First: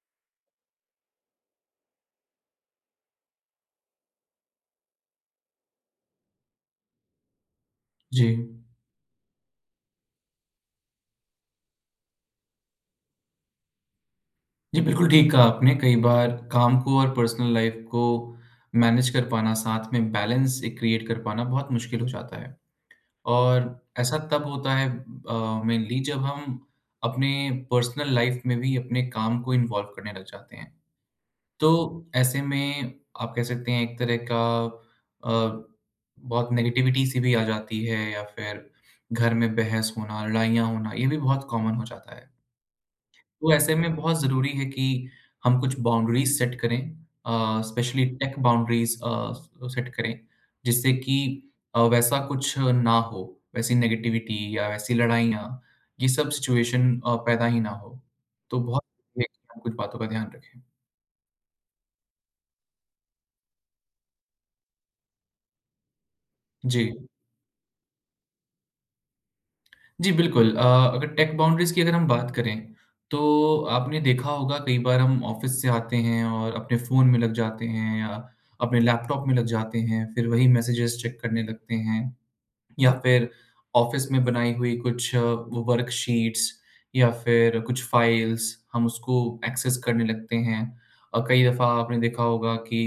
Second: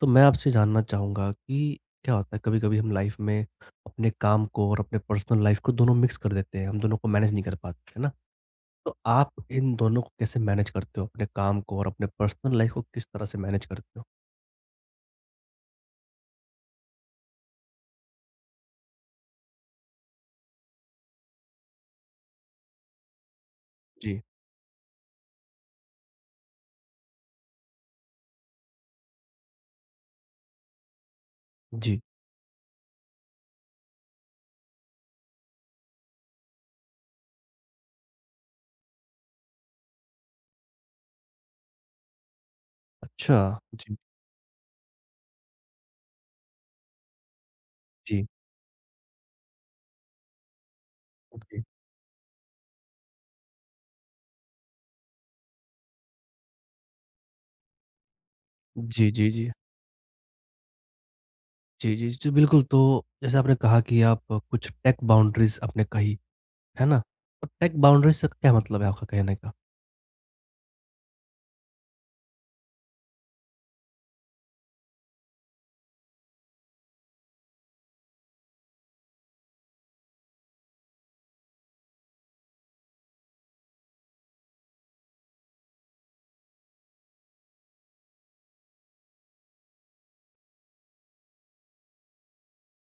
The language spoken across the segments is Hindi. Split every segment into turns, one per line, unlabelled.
तो मैं आपसे जानना चाहूँगा कि क्या होता है कभी-कभी हम लाइफ में अपने काम को और अपने पर्सनल लाइफ को दोनों मिक्स कर देते हैं, हम दोनों को मैनेज नहीं कर पाते, है ना?
जी।
तो आप इन दोनों को कैसे मैनेज करते हो? अपने काम को और अपने पर्सनल लाइफ को किस तरह से मैनेज करते हो?
जी, बिल्कुल ठीक कहा आपने। कई बार काम को और पर्सनल लाइफ़ को मैनेज कर पाना, साथ में बैलेंस एक क्रिएट कर पाना बहुत मुश्किल हो जाता है। और ऐसा
जी,
तब होता है मेनली जब हम अपने पर्सनल लाइफ़ में भी अपने काम को इन्वॉल्व करने लग जाते हैं। तो
जी।
ऐसे में आप कह सकते हैं एक तरह का अ, बहुत नेगेटिविटी सी भी आ जाती है या फिर घर में बहस होना, लड़ाइयाँ होना, ये भी बहुत कॉमन हो जाता है।
अच्छा।
तो ऐसे में
जी,
बहुत ज़रूरी है कि हम कुछ बाउंड्रीज़ सेट करें, स्पेशली
जी,
टेक बाउंड्रीज़ सेट करें, जिससे कि
जी।
वैसा कुछ ना हो, वैसी नेगेटिविटी या वैसी लड़ाइयाँ, ये सब सिचुएशन पैदा ही ना हो। तो बहुत
जी,
ज़रूरी है
जी, जी।
कि हम कुछ बातों का ध्यान रखें।
जी, जी, जी, बिल्कुल। तो जैसे आपने कहा कि आप कुछ टेक बाउंड्रीज़ आपने कही,
जी।
है ना? तो टेक बाउंड्रीज़ से क्या मतलब है आपका कहने का?
जी, बिल्कुल। अगर टेक बाउंड्रीज़ की अगर हम बात करें, तो आपने देखा होगा कई बार हम ऑफ़िस से आते हैं और अपने फ़ोन में लग जाते हैं या अपने लैपटॉप में लग जाते हैं, फिर वही मैसेजेस चेक करने लगते हैं या फिर ऑफ़िस में बनाई हुई कुछ वो वर्कशीट्स या फिर कुछ फ़ाइल्स, हम उसको एक्सेस करने लगते हैं। और कई दफ़ा आपने देखा होगा कि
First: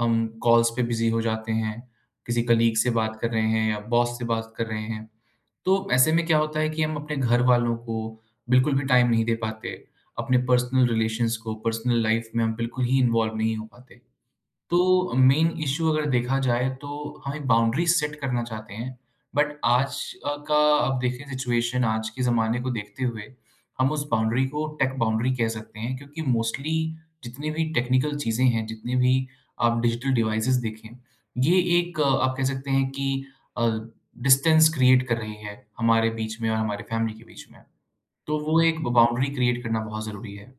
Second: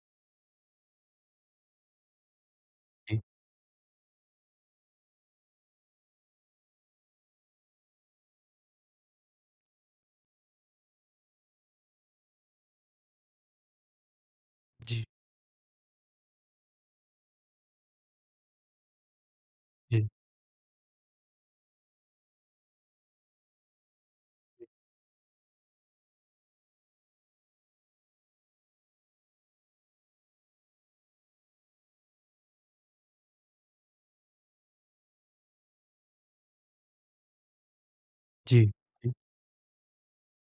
हम कॉल्स पे बिज़ी हो जाते हैं, किसी कलीग से बात
जी,
कर रहे हैं या बॉस से बात कर रहे हैं। तो ऐसे में क्या होता है कि हम अपने घर वालों को बिल्कुल भी टाइम नहीं दे पाते। अपने पर्सनल रिलेशंस को, पर्सनल लाइफ में हम बिल्कुल ही इन्वॉल्व नहीं हो पाते।
जी,
तो मेन इश्यू अगर देखा जाए तो हम एक बाउंड्री सेट करना चाहते हैं बट आज अ, का आप देखें सिचुएशन आज के ज़माने को देखते हुए हम उस बाउंड्री को टेक बाउंड्री कह सकते हैं क्योंकि मोस्टली जितनी भी टेक्निकल चीज़ें हैं, जितने भी आप डिजिटल डिवाइसेस देखें, ये एक आप कह सकते हैं कि डिस्टेंस क्रिएट कर रही है हमारे बीच में और हमारे फैमिली के बीच में। तो वो
जी,
एक
जी।
बाउंड्री क्रिएट करना बहुत ज़रूरी है।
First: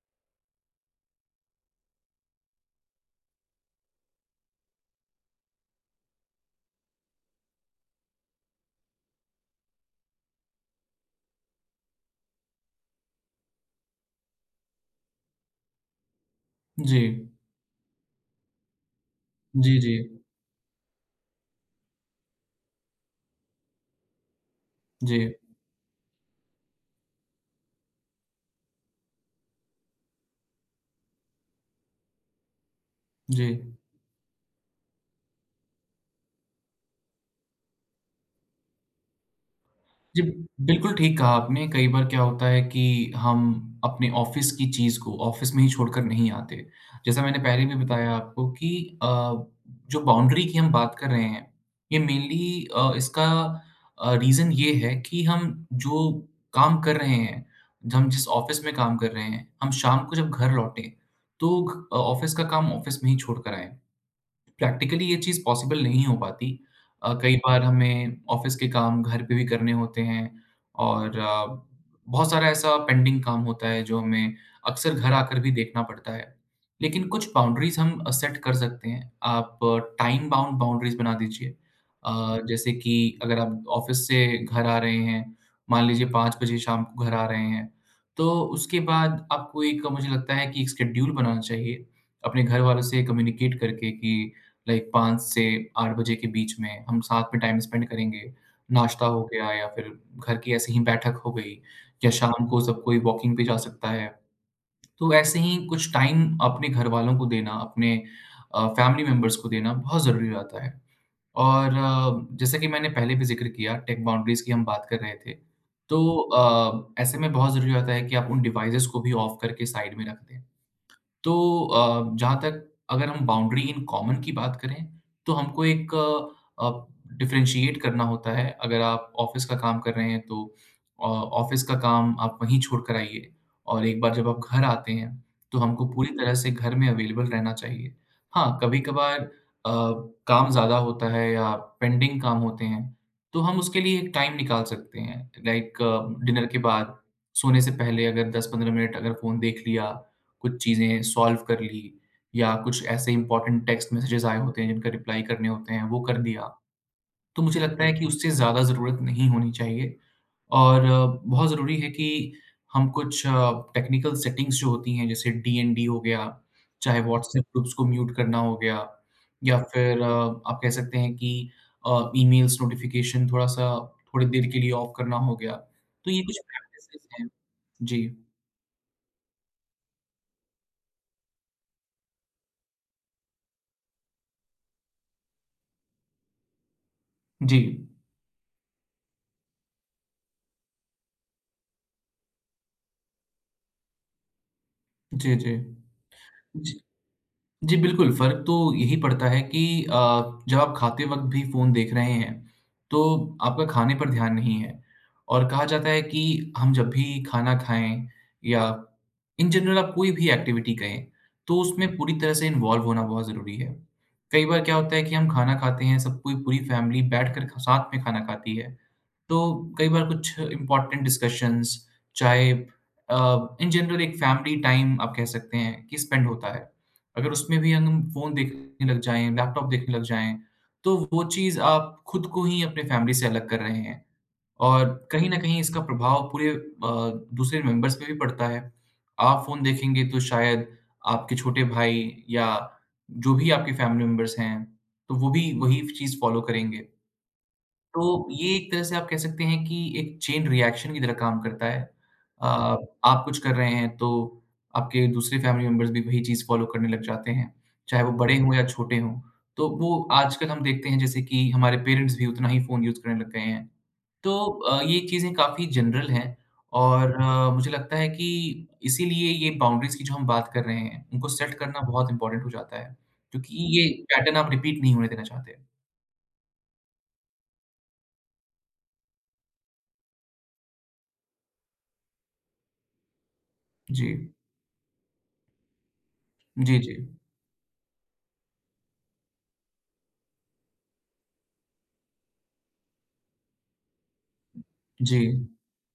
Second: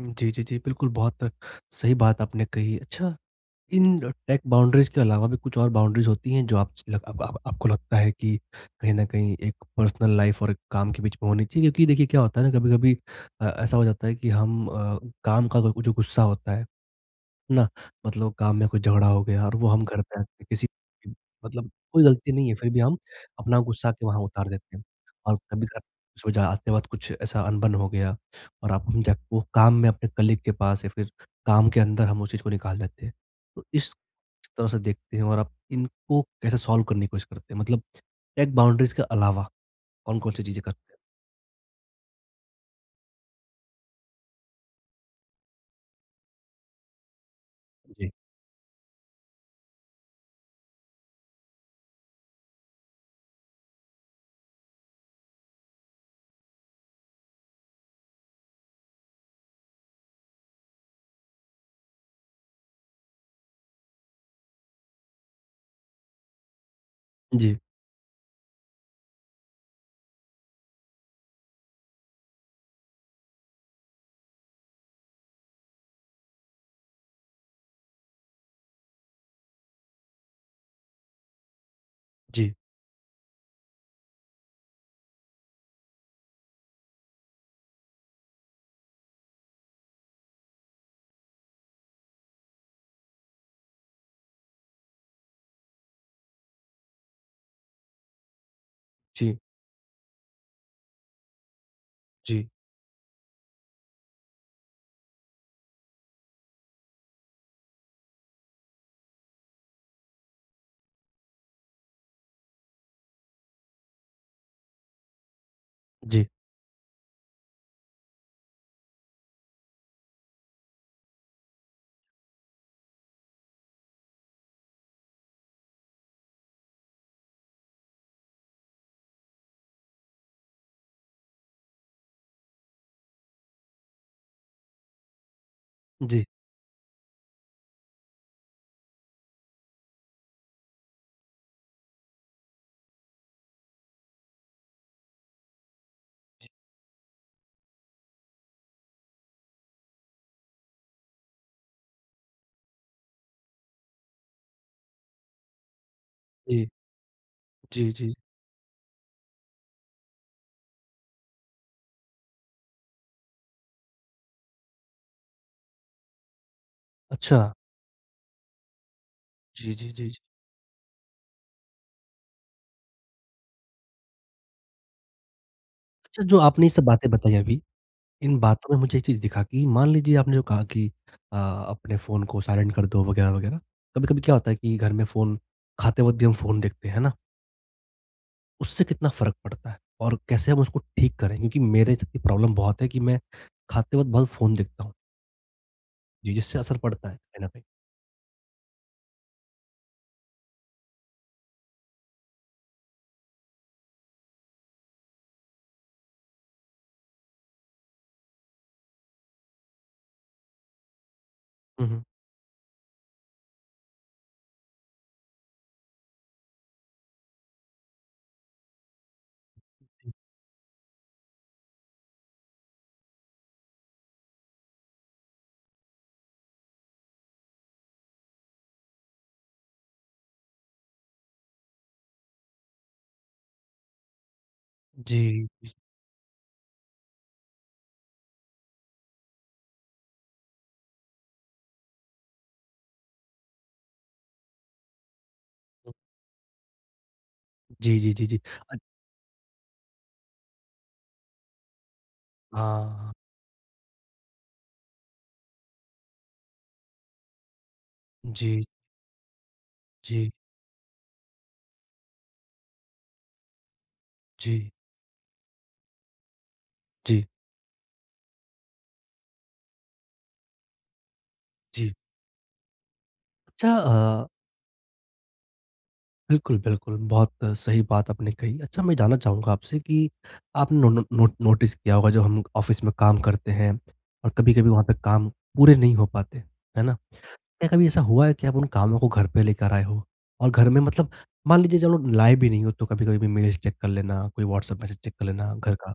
जी, जी, जी। बिल्कुल, बहुत सही बात आपने कही। अच्छा, इन टेक बाउंड्रीज़ के अलावा भी कुछ और बाउंड्रीज़ होती हैं जो आप लग आप आपको लगता है कि कहीं न कहीं एक पर्सनल लाइफ़ और एक काम के बीच में होनी चाहिए? क्योंकि देखिए क्या होता है ना, कभी-कभी ऐसा हो जाता है कि हम जो गुस्सा होता है
जी।
ना, मतलब काम में कोई झगड़ा हो गया और वो
जी।
हम
जी।
घर पे आके किसी मतलब कोई गलती नहीं है, फिर भी हम अपना गुस्सा के वहाँ उतार देते हैं।
जी।
और कभी-कभार सो जाते वक़्त कुछ ऐसा अनबन हो गया और आप हम जाके वो काम में अपने कलीग के पास या फिर काम के अंदर हम उस चीज़ को निकाल देते हैं।
जी।
तो इस तरह से देखते हैं और आप इनको कैसे सॉल्व करने की कोशिश करते हैं? मतलब एक बाउंड्रीज़ के अलावा
जी,
कौन-कौन सी चीज़ें करते
बिल्कुल
हैं?
ठीक कहा आपने। कई बार क्या होता है कि हम अपने ऑफ़िस की चीज़ को ऑफ़िस में ही छोड़कर नहीं आते। जैसा मैंने पहले भी
जी,
बताया आपको कि अ, जो बाउंड्री की हम बात कर रहे हैं, ये मेनली इसका रीज़न ये है कि हम जो काम कर रहे हैं, हम जिस ऑफ़िस में काम कर रहे हैं, हम शाम को जब घर लौटें, तो घ ऑफ़िस का काम ऑफ़िस में ही छोड़ कर आएँ। प्रैक्टिकली ये चीज़ पॉसिबल नहीं हो पाती। कई
जी,
बार हमें ऑफ़िस के काम घर पे भी करने होते हैं और बहुत सारा ऐसा पेंडिंग काम होता है जो हमें अक्सर घर आकर भी देखना पड़ता है। लेकिन कुछ बाउंड्रीज़ हम सेट कर सकते हैं। आप टाइम बाउंड बाउंड्रीज़ बना दीजिए।
जी,
जैसे कि अगर आप ऑफ़िस से घर आ रहे हैं, मान लीजिए 5 बजे शाम को घर आ रहे हैं, तो उसके बाद आपको एक मुझे लगता है कि एक शेड्यूल बनाना चाहिए, अपने घर वालों से कम्युनिकेट करके कि लाइक 5 से 8 बजे के बीच में हम साथ में टाइम स्पेंड करेंगे। नाश्ता हो
जी,
गया या फिर घर की ऐसे ही बैठक हो गई या शाम
जी,
को सब कोई वॉकिंग पे जा सकता है। तो ऐसे ही कुछ टाइम अपने घरवालों को देना, अपने फैमिली मेंबर्स को देना बहुत ज़रूरी रहता है। और जैसा कि मैंने पहले भी ज़िक्र किया, टेक बाउंड्रीज़ की हम बात कर रहे थे। तो
जी,
ऐसे में बहुत ज़रूरी रहता है कि आप उन डिवाइसेज़ को भी ऑफ करके साइड में रख दें। तो जहाँ तक अगर हम बाउंड्री इन कॉमन की बात करें, तो हमको एक अ, डिफरेंशिएट करना होता है। अगर आप ऑफ़िस का काम कर रहे हैं, तो ऑफ़िस का काम आप वहीं छोड़ कर आइए और एक बार जब आप घर आते हैं, तो हमको
जी,
पूरी
जी,
तरह से घर में अवेलेबल रहना चाहिए। हाँ, कभी-कभार अ, काम ज़्यादा होता है या पेंडिंग काम होते हैं, तो हम उसके लिए एक टाइम निकाल सकते हैं। लाइक डिनर के बाद, सोने से पहले अगर 10-15 मिनट अगर फ़ोन देख लिया, कुछ चीज़ें सॉल्व कर ली या कुछ ऐसे इंपॉर्टेंट टेक्स्ट मैसेजेस आए होते हैं जिनका रिप्लाई करने होते हैं, वो कर दिया।
जी,
तो मुझे लगता
जी,
है कि
जी।
उससे ज़्यादा ज़रूरत नहीं होनी चाहिए। और बहुत ज़रूरी है कि हम कुछ टेक्निकल सेटिंग्स जो होती हैं, जैसे डीएनडी हो गया, चाहे
अच्छा।
व्हाट्सएप ग्रुप्स को म्यूट करना हो गया या
जी, जी,
फिर
जी, जी।
आप कह सकते हैं कि ईमेल्स नोटिफ़िकेशन थोड़ा-सा थोड़ी देर के लिए ऑफ करना हो गया। तो ये
अच्छा, जो
कुछ
आपने ये सब
प्रैक्टिसेज़
बातें
हैं।
बताई अभी,
जी।
इन बातों में मुझे एक चीज़ दिखा कि मान लीजिए आपने जो कहा कि अपने फ़ोन को साइलेंट कर दो वगैरह, वगैरह। कभी-कभी क्या होता है कि घर में फ़ोन खाते वक़्त भी हम फ़ोन देखते हैं, है ना?
जी।
उससे कितना फ़र्क पड़ता है और कैसे हम उसको ठीक करें? क्योंकि मेरे साथ ये प्रॉब्लम बहुत है कि मैं खाते वक़्त बहुत फ़ोन देखता हूँ।
जी, जी।
जी, जिससे
जी।
असर पड़ता है कहीं न कहीं।
जी, बिल्कुल, फ़र्क तो यही पड़ता है कि जब आप खाते वक़्त भी फ़ोन देख रहे हैं, तो आपका खाने पर ध्यान नहीं है और कहा जाता है कि हम जब भी खाना खाएँ या इन जनरल आप कोई भी एक्टिविटी करें, तो
हुँ,
उसमें
हुँ।
पूरी तरह से इन्वॉल्व होना बहुत ज़रूरी है। कई बार क्या होता है कि हम खाना खाते हैं, सब कोई पूरी फैमिली बैठकर ख साथ में खाना खाती है, तो कई बार कुछ इम्पोर्टेंट डिस्कशंस, चाहे अ, इन जनरल एक फैमिली टाइम आप कह सकते हैं कि स्पेंड होता है। अगर उसमें भी हम फ़ोन देखने लग जाएँ, लैपटॉप देखने लग जाएँ, तो वो चीज़ आप खुद को ही अपने फैमिली से अलग कर रहे हैं और कहीं न
जी,
कहीं
जी,
इसका प्रभाव पूरे दूसरे मेंबर्स पे भी पड़ता है। आप फ़ोन देखेंगे तो शायद आपके छोटे भाई या जो भी आपके फैमिली मेंबर्स हैं, तो वो भी वही चीज़ फ़ॉलो करेंगे।
जी, जी, जी,
तो
जी।
ये एक
अ,
तरह से आप कह सकते हैं कि एक चेन रिएक्शन की तरह काम करता है। हुँ।
हाँ।
आप कुछ कर रहे हैं तो आपके दूसरे फैमिली मेंबर्स भी वही चीज़ फ़ॉलो करने लग जाते हैं, चाहे वो बड़े हों या
जी,
छोटे हों। तो वो
जी,
आजकल हम देखते हैं जैसे कि हमारे पेरेंट्स भी उतना ही फ़ोन यूज़ करने लग गए हैं। तो
जी,
ये चीज़ें काफ़ी जनरल हैं और
जी,
मुझे लगता है कि इसीलिए ये बाउंड्रीज़ की जो हम बात कर रहे हैं, उनको सेट करना
जी।
बहुत इम्पोर्टेंट हो जाता है, क्योंकि
अच्छा
ये
अ
पैटर्न आप रिपीट नहीं होने देना चाहते।
बिल्कुल, बिल्कुल। बहुत सही बात आपने कही। अच्छा, मैं जानना चाहूँगा आपसे कि आपने नो नो नोट नोटिस किया होगा जब हम ऑफ़िस में काम करते हैं
जी।
और कभी-कभी वहाँ पे काम पूरे नहीं हो पाते,
जी,
है
जी।
ना? क्या कभी ऐसा हुआ है कि आप उन कामों को घर पे लेकर आए हो? और घर में मतलब, मान लीजिए चलो लाए भी नहीं हो तो कभी-कभी भी मेल्स चेक कर लेना, कोई व्हाट्सएप मैसेज चेक
जी।
कर लेना घर का,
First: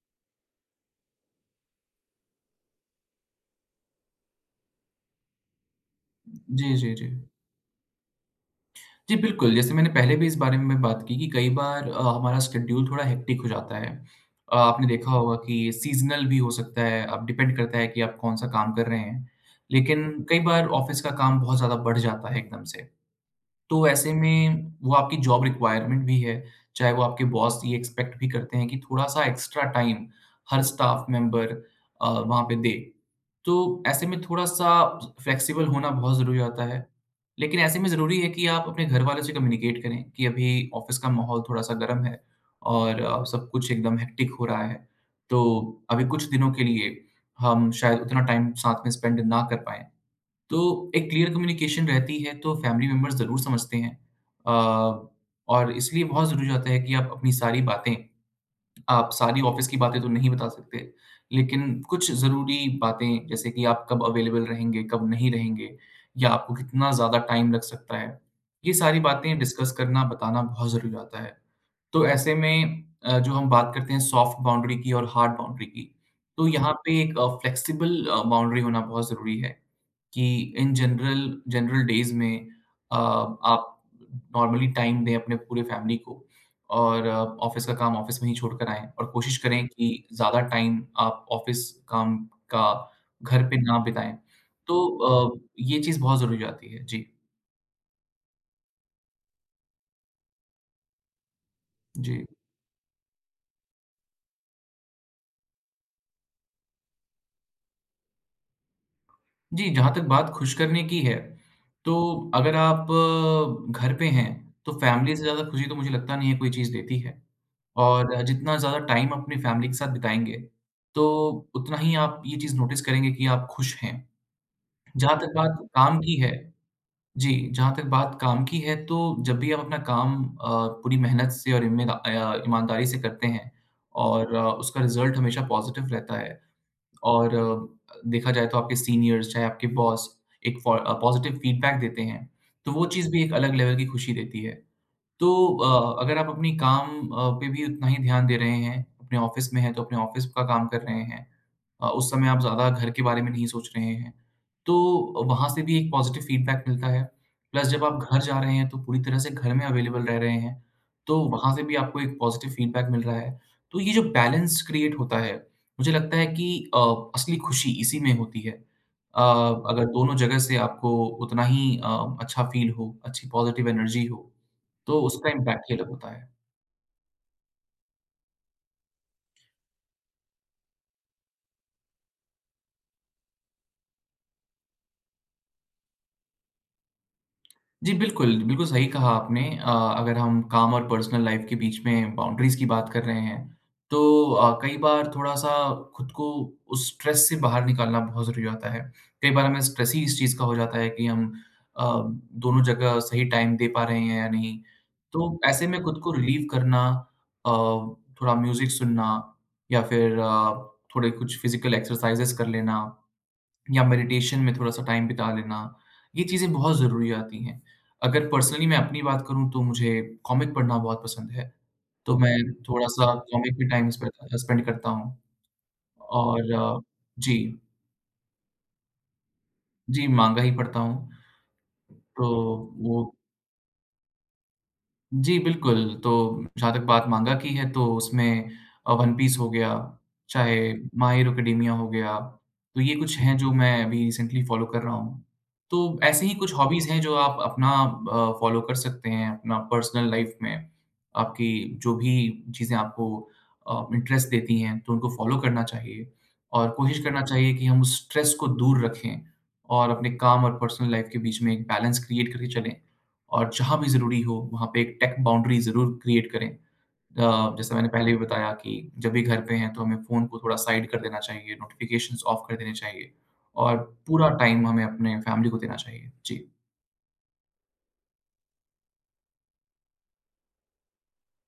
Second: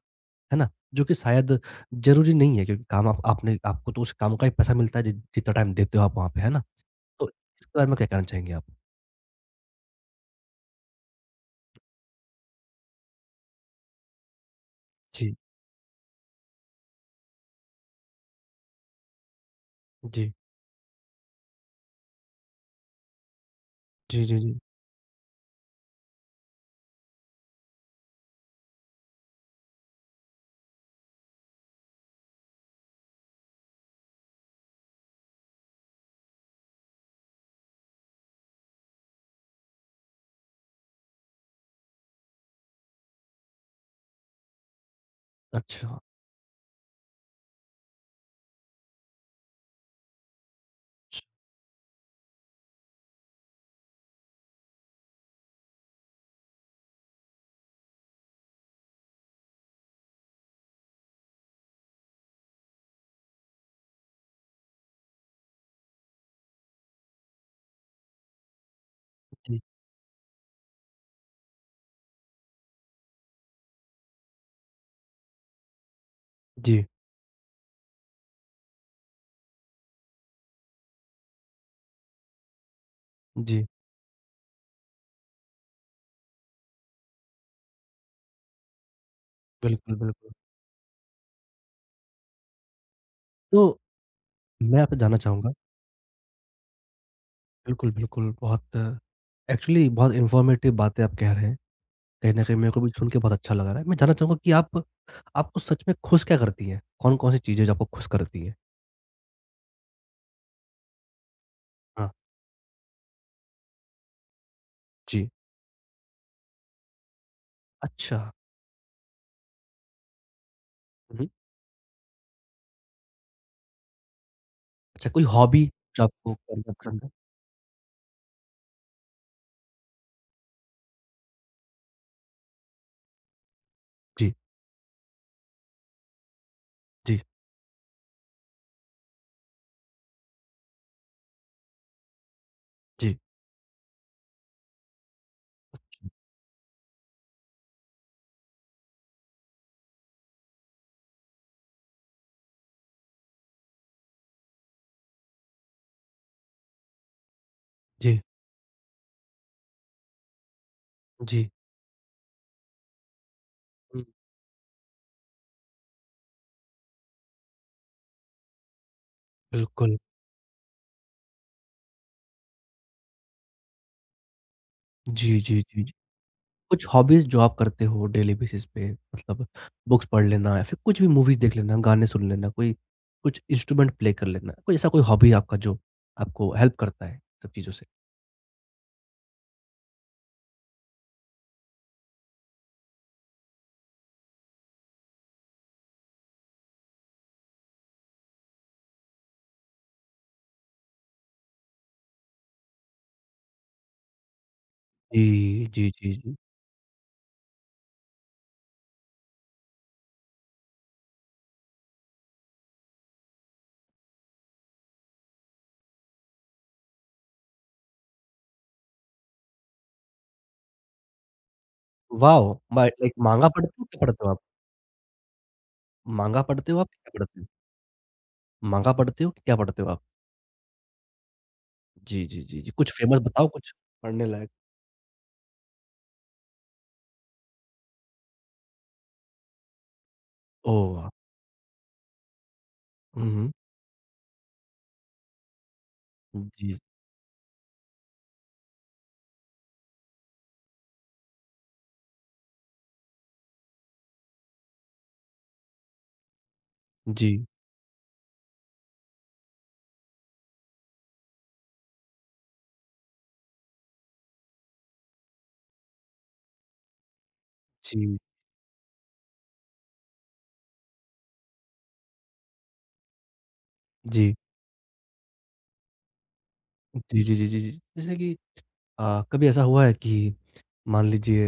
है ना? जो कि शायद ज़रूरी नहीं है क्योंकि काम आप आपने आपको तो उस काम का ही पैसा मिलता है, जि जितना टाइम देते हो आप वहाँ पे, है ना?
जी, जी, जी।
तो इसके बारे में क्या कहना चाहेंगे आप?
जी, बिल्कुल, जैसे मैंने पहले भी इस बारे में बात की कि कई बार हमारा शेड्यूल थोड़ा हेक्टिक हो जाता है। आपने देखा होगा
जी।
कि सीज़नल भी हो सकता है, अब डिपेंड करता है कि आप कौन-सा काम कर रहे हैं। लेकिन
जी।
कई बार ऑफ़िस का काम बहुत ज़्यादा बढ़ जाता है एकदम से। तो ऐसे
जी, जी, जी।
में वो आपकी जॉब रिक्वायरमेंट भी है, चाहे वो आपके बॉस ये एक्सपेक्ट भी करते हैं कि थोड़ा-सा एक्स्ट्रा टाइम हर स्टाफ मेंबर वहाँ पे दे। तो ऐसे में थोड़ा-सा फ्लेक्सिबल होना बहुत ज़रूरी होता है। लेकिन ऐसे में ज़रूरी है कि आप अपने घर वालों से कम्युनिकेट करें कि अभी ऑफ़िस का माहौल थोड़ा-सा गर्म है और सब कुछ एकदम हेक्टिक हो रहा है, तो
अच्छा,
अभी कुछ दिनों के लिए हम शायद उतना टाइम साथ में स्पेंड ना कर पाएँ। तो एक
च
क्लियर कम्युनिकेशन रहती है तो फैमिली मेंबर्स ज़रूर समझते हैं। अ, और इसलिए बहुत ज़रूरी होता है कि आप अपनी सारी बातें आप सारी ऑफ़िस की बातें तो नहीं बता सकते, लेकिन कुछ ज़रूरी बातें जैसे कि आप कब अवेलेबल रहेंगे, कब नहीं रहेंगे या आपको कितना ज़्यादा टाइम लग सकता है, ये सारी बातें
जी,
डिस्कस करना, बताना बहुत ज़रूरी होता है। तो ऐसे में जो हम बात करते हैं सॉफ्ट बाउंड्री की और हार्ड बाउंड्री की, तो यहाँ
जी,
पे एक फ्लेक्सिबल बाउंड्री होना बहुत ज़रूरी है कि इन जनरल जनरल डेज़ में आप
जी।
नॉर्मली टाइम दें अपने पूरे फैमिली को और ऑफ़िस का काम ऑफ़िस में ही छोड़कर आएँ और कोशिश करें कि
बिल्कुल, बिल्कुल।
ज़्यादा टाइम आप ऑफ़िस काम का घर पे
तो
ना बिताएँ।
मैं आपसे जानना
तो अ,
चाहूँगा।
ये चीज़ बहुत ज़रूरी हो जाती है। जी,
बिल्कुल, बिल्कुल, बहुत एक्चुअली बहुत इन्फॉर्मेटिव बातें आप कह रहे हैं।
जी।
कहीं न कहीं मेरे को भी सुन के बहुत अच्छा लग रहा है। मैं जानना चाहूँगा कि आप आपको सच में खुश क्या करती हैं? कौन-कौन सी चीज़ें जो आपको खुश करती हैं?
जी, जहाँ तक बात खुश करने की है, तो
हाँ,
अगर आप घर पे हैं, तो फैमिली से
जी।
ज़्यादा खुशी तो मुझे लगता नहीं है कोई चीज़ देती है।
अच्छा।
और जितना ज़्यादा टाइम अपनी फैमिली के साथ बिताएँगे,
हुँ,
तो
हुँ।
उतना ही आप ये चीज़ नोटिस करेंगे कि आप खुश हैं।
अच्छा,
जहाँ
कोई
तक बात
हॉबी
काम
जो
की है
आपको करना पसंद है?
जी, जहाँ तक बात काम की है, तो जब भी आप अपना काम पूरी मेहनत से और ईमानदारी से करते हैं और
जी,
उसका रिज़ल्ट हमेशा पॉज़िटिव रहता है।
जी,
और देखा जाए तो आपके सीनियर्स चाहे आपके बॉस एक पॉज़िटिव फ़ीडबैक देते हैं, तो वो चीज़
जी,
भी एक अलग लेवल की खुशी देती है। तो अगर आप अपनी काम पे भी उतना ही ध्यान दे रहे हैं, अपने ऑफ़िस में हैं तो अपने ऑफ़िस का काम कर रहे हैं। उस समय आप ज़्यादा घर के बारे में नहीं सोच रहे हैं, तो वहाँ से भी एक पॉज़िटिव फ़ीडबैक मिलता है। प्लस जब आप घर
जी,
जा रहे हैं तो पूरी तरह से घर में अवेलेबल रह रहे हैं, तो
जी।
वहाँ से भी आपको एक पॉज़िटिव फ़ीडबैक मिल रहा है। तो ये जो
हुँ,
बैलेंस क्रिएट होता है, मुझे लगता है कि असली खुशी इसी में होती है। अ, अगर
बिल्कुल।
दोनों जगह से आपको उतना ही अच्छा फ़ील हो, अच्छी पॉज़िटिव एनर्जी हो। तो उसका
जी, जी,
इम्पैक्ट ही
जी।
अलग होता है।
कुछ हॉबीज़ जो आप करते हो डेली बेसिस पे, मतलब बुक्स पढ़ लेना या फिर कुछ भी मूवीज़ देख लेना, गाने सुन लेना, कोई कुछ इंस्ट्रूमेंट प्ले कर लेना, कोई ऐसा कोई हॉबी आपका जो आपको हेल्प करता है सब चीज़ों से?
जी, बिल्कुल, बिल्कुल सही कहा आपने। अगर हम काम और पर्सनल लाइफ़ के बीच में बाउंड्रीज़ की बात कर रहे हैं, तो कई बार थोड़ा-सा खुद को उस स्ट्रेस से बाहर निकालना बहुत ज़रूरी होता है। कई बार हमें स्ट्रेस ही इस चीज़ का हो जाता है कि हम अ, दोनों जगह सही टाइम दे पा रहे हैं या नहीं।
जी,
तो ऐसे में
जी,
खुद को
जी, जी।
रिलीव करना, अ, थोड़ा म्यूज़िक सुनना या फिर थोड़े कुछ फिज़िकल एक्सरसाइज़ेज़ कर लेना। या मेडिटेशन में थोड़ा-सा टाइम बिता लेना, ये चीज़ें बहुत ज़रूरी आती हैं। अगर पर्सनली मैं अपनी बात करूँ तो मुझे कॉमिक पढ़ना बहुत पसंद है, तो मैं
वाओ! मा
थोड़ा-सा
लाइक, माँगा
कॉमिक में
पढ़ते हो,
टाइम
क्या
स्पे
पढ़ते हो
अ,
आप?
स्पेंड करता हूँ
माँगा पढ़ते हो
और
आप, क्या पढ़ते
जी।
हो? माँगा पढ़ते हो कि क्या पढ़ते हो आप?
जी, माँगा ही पढ़ता हूँ, तो
जी, जी, जी, जी। कुछ
वो
फ़ेमस बताओ, कुछ पढ़ने लायक?
जी, बिल्कुल। तो जहाँ तक बात माँगा की है तो उसमें वन पीस हो गया, चाहे
ओह वाह!
माय हीरो एकेडेमिया हो गया, तो ये कुछ
हुँ,
हैं जो
हुँ।
मैं अभी रिसेंटली फ़ॉलो कर रहा हूँ। तो ऐसे ही कुछ
जी,
हॉबीज़ हैं जो आप अपना फ़ॉलो कर सकते हैं अपना पर्सनल लाइफ़ में। आपकी जो भी चीज़ें आपको इंटरेस्ट देती हैं तो उनको फ़ॉलो करना चाहिए और कोशिश करना
जी,
चाहिए कि हम उस स्ट्रेस को दूर रखें और अपने काम और पर्सनल लाइफ़ के बीच में एक बैलेंस क्रिएट करके चलें। और जहाँ भी ज़रूरी हो, वहाँ पे एक टेक बाउंड्री ज़रूर क्रिएट करें। जैसा मैंने पहले भी
जी,
बताया कि जब भी घर पे हैं, तो हमें फ़ोन को थोड़ा साइड कर देना चाहिए, नोटिफ़िकेशंस ऑफ कर देने चाहिए और पूरा
जी।
टाइम हमें अपने फैमिली को देना चाहिए। जी।
जी, जी, जी, जी, जी। जैसे कि कभी ऐसा हुआ है कि मान लीजिए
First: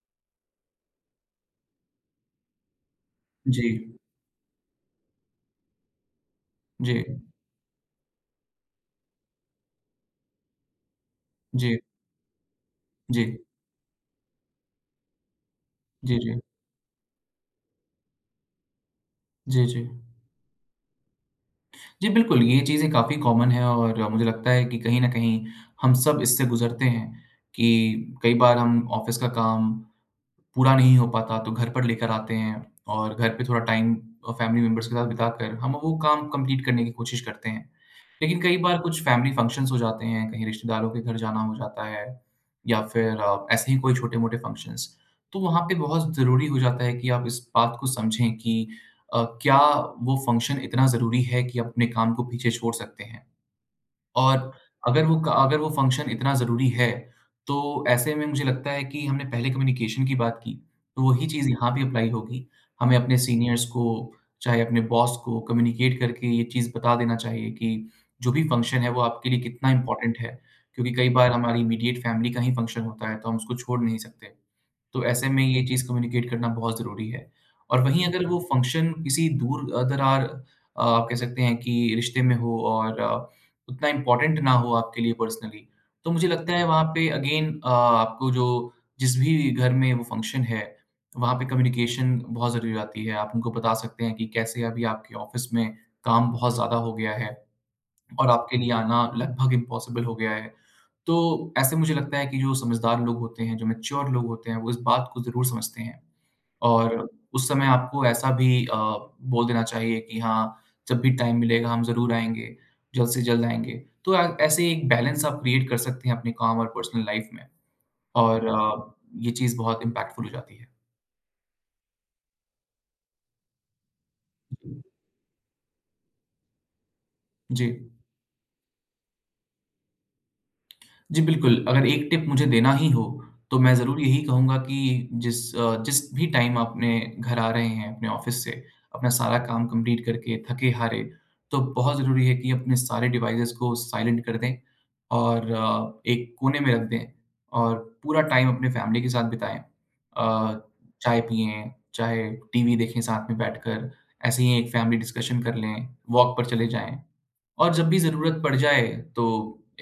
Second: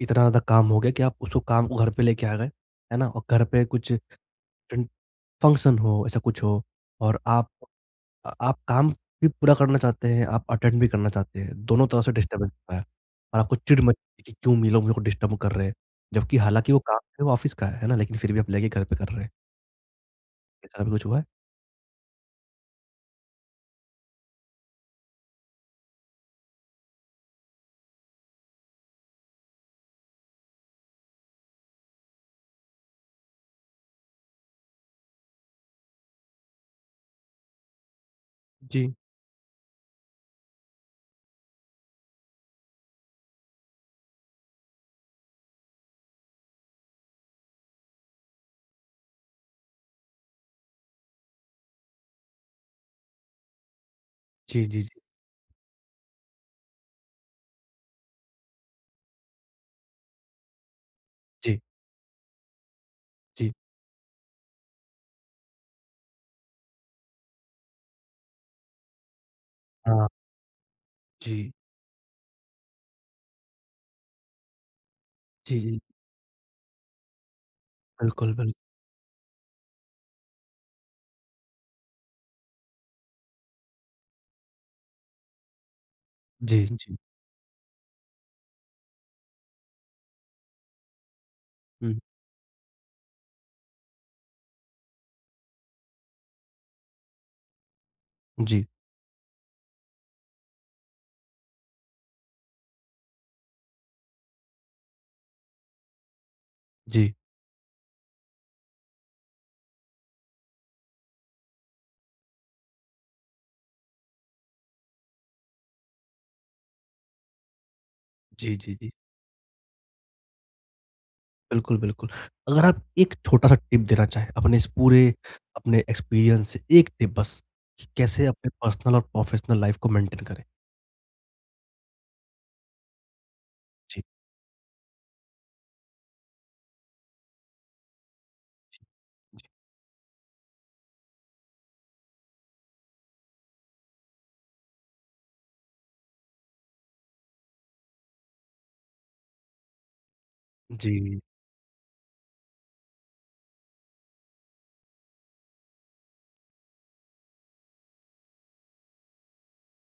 इतना ज़्यादा काम हो गया कि आप उसको काम को घर पे लेके आ गए, है ना? और घर पे
जी।
कुछ फन फंक्शन हो, ऐसा कुछ हो,
जी।
और आप काम भी पूरा करना चाहते हैं, आप अटेंड भी करना चाहते हैं,
जी।
दोनों तरफ से डिस्टर्बेंस हो रहा है
जी।
और आपको चिढ़ मचती है कि क्यों ये लोग मेरे को डिस्टर्ब कर रहे हैं।
जी,
जबकि
जी।
हालाँकि वो काम है वो ऑफ़िस का है ना? लेकिन फिर भी आप लेके घर पे कर रहे हैं।
जी, जी।
ऐसा कभी कुछ हुआ है?
जी, बिल्कुल, ये चीज़ें काफ़ी कॉमन हैं और मुझे लगता है कि कहीं न कहीं हम सब इससे गुज़रते हैं कि कई बार हम ऑफ़िस का काम पूरा नहीं हो पाता तो घर पर लेकर आते हैं और घर पे थोड़ा टाइम फैमिली मेंबर्स के साथ बिताकर हम वो काम कंप्लीट करने की कोशिश करते हैं। लेकिन कई बार
जी।
कुछ फैमिली फंक्शन्स हो जाते हैं, कहीं रिश्तेदारों के घर जाना हो जाता है या फिर ऐसे ही कोई छोटे-मोटे फंक्शन्स। तो वहाँ पे बहुत ज़रूरी हो जाता है कि आप इस बात को समझें कि क्या वो फंक्शन इतना ज़रूरी है कि अपने काम को पीछे छोड़ सकते हैं? और
जी, जी, जी।
अगर वो फंक्शन इतना ज़रूरी है, तो ऐसे में मुझे लगता है कि हमने पहले कम्युनिकेशन की बात की, तो वही चीज़
जी,
यहाँ भी अप्लाई होगी। हमें अपने
जी।
सीनियर्स को, चाहे अपने बॉस को कम्युनिकेट करके ये चीज़ बता देना चाहिए कि जो भी फंक्शन है वो आपके लिए कितना
हाँ।
इम्पोर्टेंट है, क्योंकि कई बार
जी।
हमारी इमीडिएट फैमिली का ही फंक्शन होता है, तो हम उसको छोड़ नहीं सकते। तो ऐसे में
जी,
ये
जी।
चीज़ कम्युनिकेट करना बहुत ज़रूरी है। और वहीं अगर
बिल्कुल,
वो
बिल्कुल।
फंक्शन किसी दरार आप कह सकते हैं कि रिश्ते में हो और उतना इम्पोर्टेंट ना हो आपके लिए पर्सनली, तो मुझे लगता है
जी,
वहाँ
जी।
पे अगेन आपको जो जिस भी घर में वो फंक्शन है, वहाँ पे
हुँ।
कम्युनिकेशन बहुत ज़रूरी हो जाती है। आप उनको बता सकते हैं कि कैसे अभी आपके ऑफ़िस में काम बहुत ज़्यादा हो गया है और आपके
जी।
लिए आना लगभग इम्पॉसिबल हो गया है। तो ऐसे मुझे लगता है कि जो समझदार लोग होते हैं, जो मैच्योर लोग होते हैं, वो इस बात को ज़रूर समझते हैं और
जी,
उस समय आपको ऐसा भी बोल देना चाहिए कि हाँ, जब भी टाइम मिलेगा हम ज़रूर आएँगे, जल्द से जल्द आएँगे। तो ऐसे एक बैलेंस आप क्रिएट कर सकते हैं अपने काम और पर्सनल लाइफ़ में और
जी, जी। जी,
ये चीज़ बहुत इम्पैक्टफुल हो जाती है।
बिल्कुल, बिल्कुल। अगर आप एक छोटा-सा टिप देना चाहें, अपने इस पूरे अपने एक्सपीरियंस से एक टिप बस,
जी।
कि कैसे अपने पर्सनल और प्रोफेशनल लाइफ़ को मेंटेन करें?
जी, बिल्कुल, अगर एक टिप मुझे देना ही हो, तो मैं ज़रूर
जी,
यही कहूँगा कि जिस भी टाइम आप अपने घर आ रहे हैं, अपने ऑफ़िस से,
जी,
अपना सारा
जी।
काम कंप्लीट करके थके-हारे, तो बहुत ज़रूरी है कि अपने सारे डिवाइसेज़ को साइलेंट कर दें और एक कोने में रख दें और पूरा टाइम अपने फैमिली के साथ बिताएँ।
जी,
चाय पिएँ, चाहे टीवी देखें साथ में बैठकर, ऐसे ही एक फैमिली डिस्कशन कर लें, वॉक पर चले जाएँ। और जब भी ज़रूरत पड़ जाए तो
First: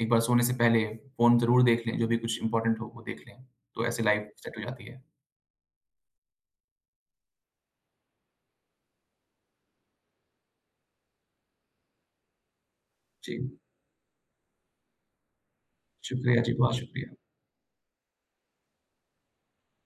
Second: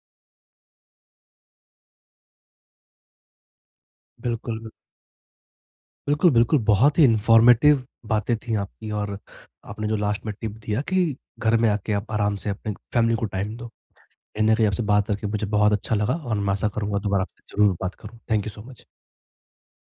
एक बार सोने से पहले फ़ोन ज़रूर देख लें, जो भी कुछ इम्पोर्टेंट हो वो देख लें, तो ऐसे लाइफ़ सेट
बिल्कुल,
हो जाती है।
बिल्कुल, बिल्कुल, बहुत ही इन्फॉर्मेटिव बातें थी आपकी और आपने जो लास्ट में टिप दिया कि घर में आके आप आराम से अपने फैमिली को
जी,
टाइम दो। कहीं न कहीं आपसे बात करके मुझे बहुत अच्छा लगा और
शुक्रिया
मैं
जी,
आशा
बहुत
करूँगा
शुक्रिया।
दोबारा आपसे ज़रूर बात करूँ। Thank you so much.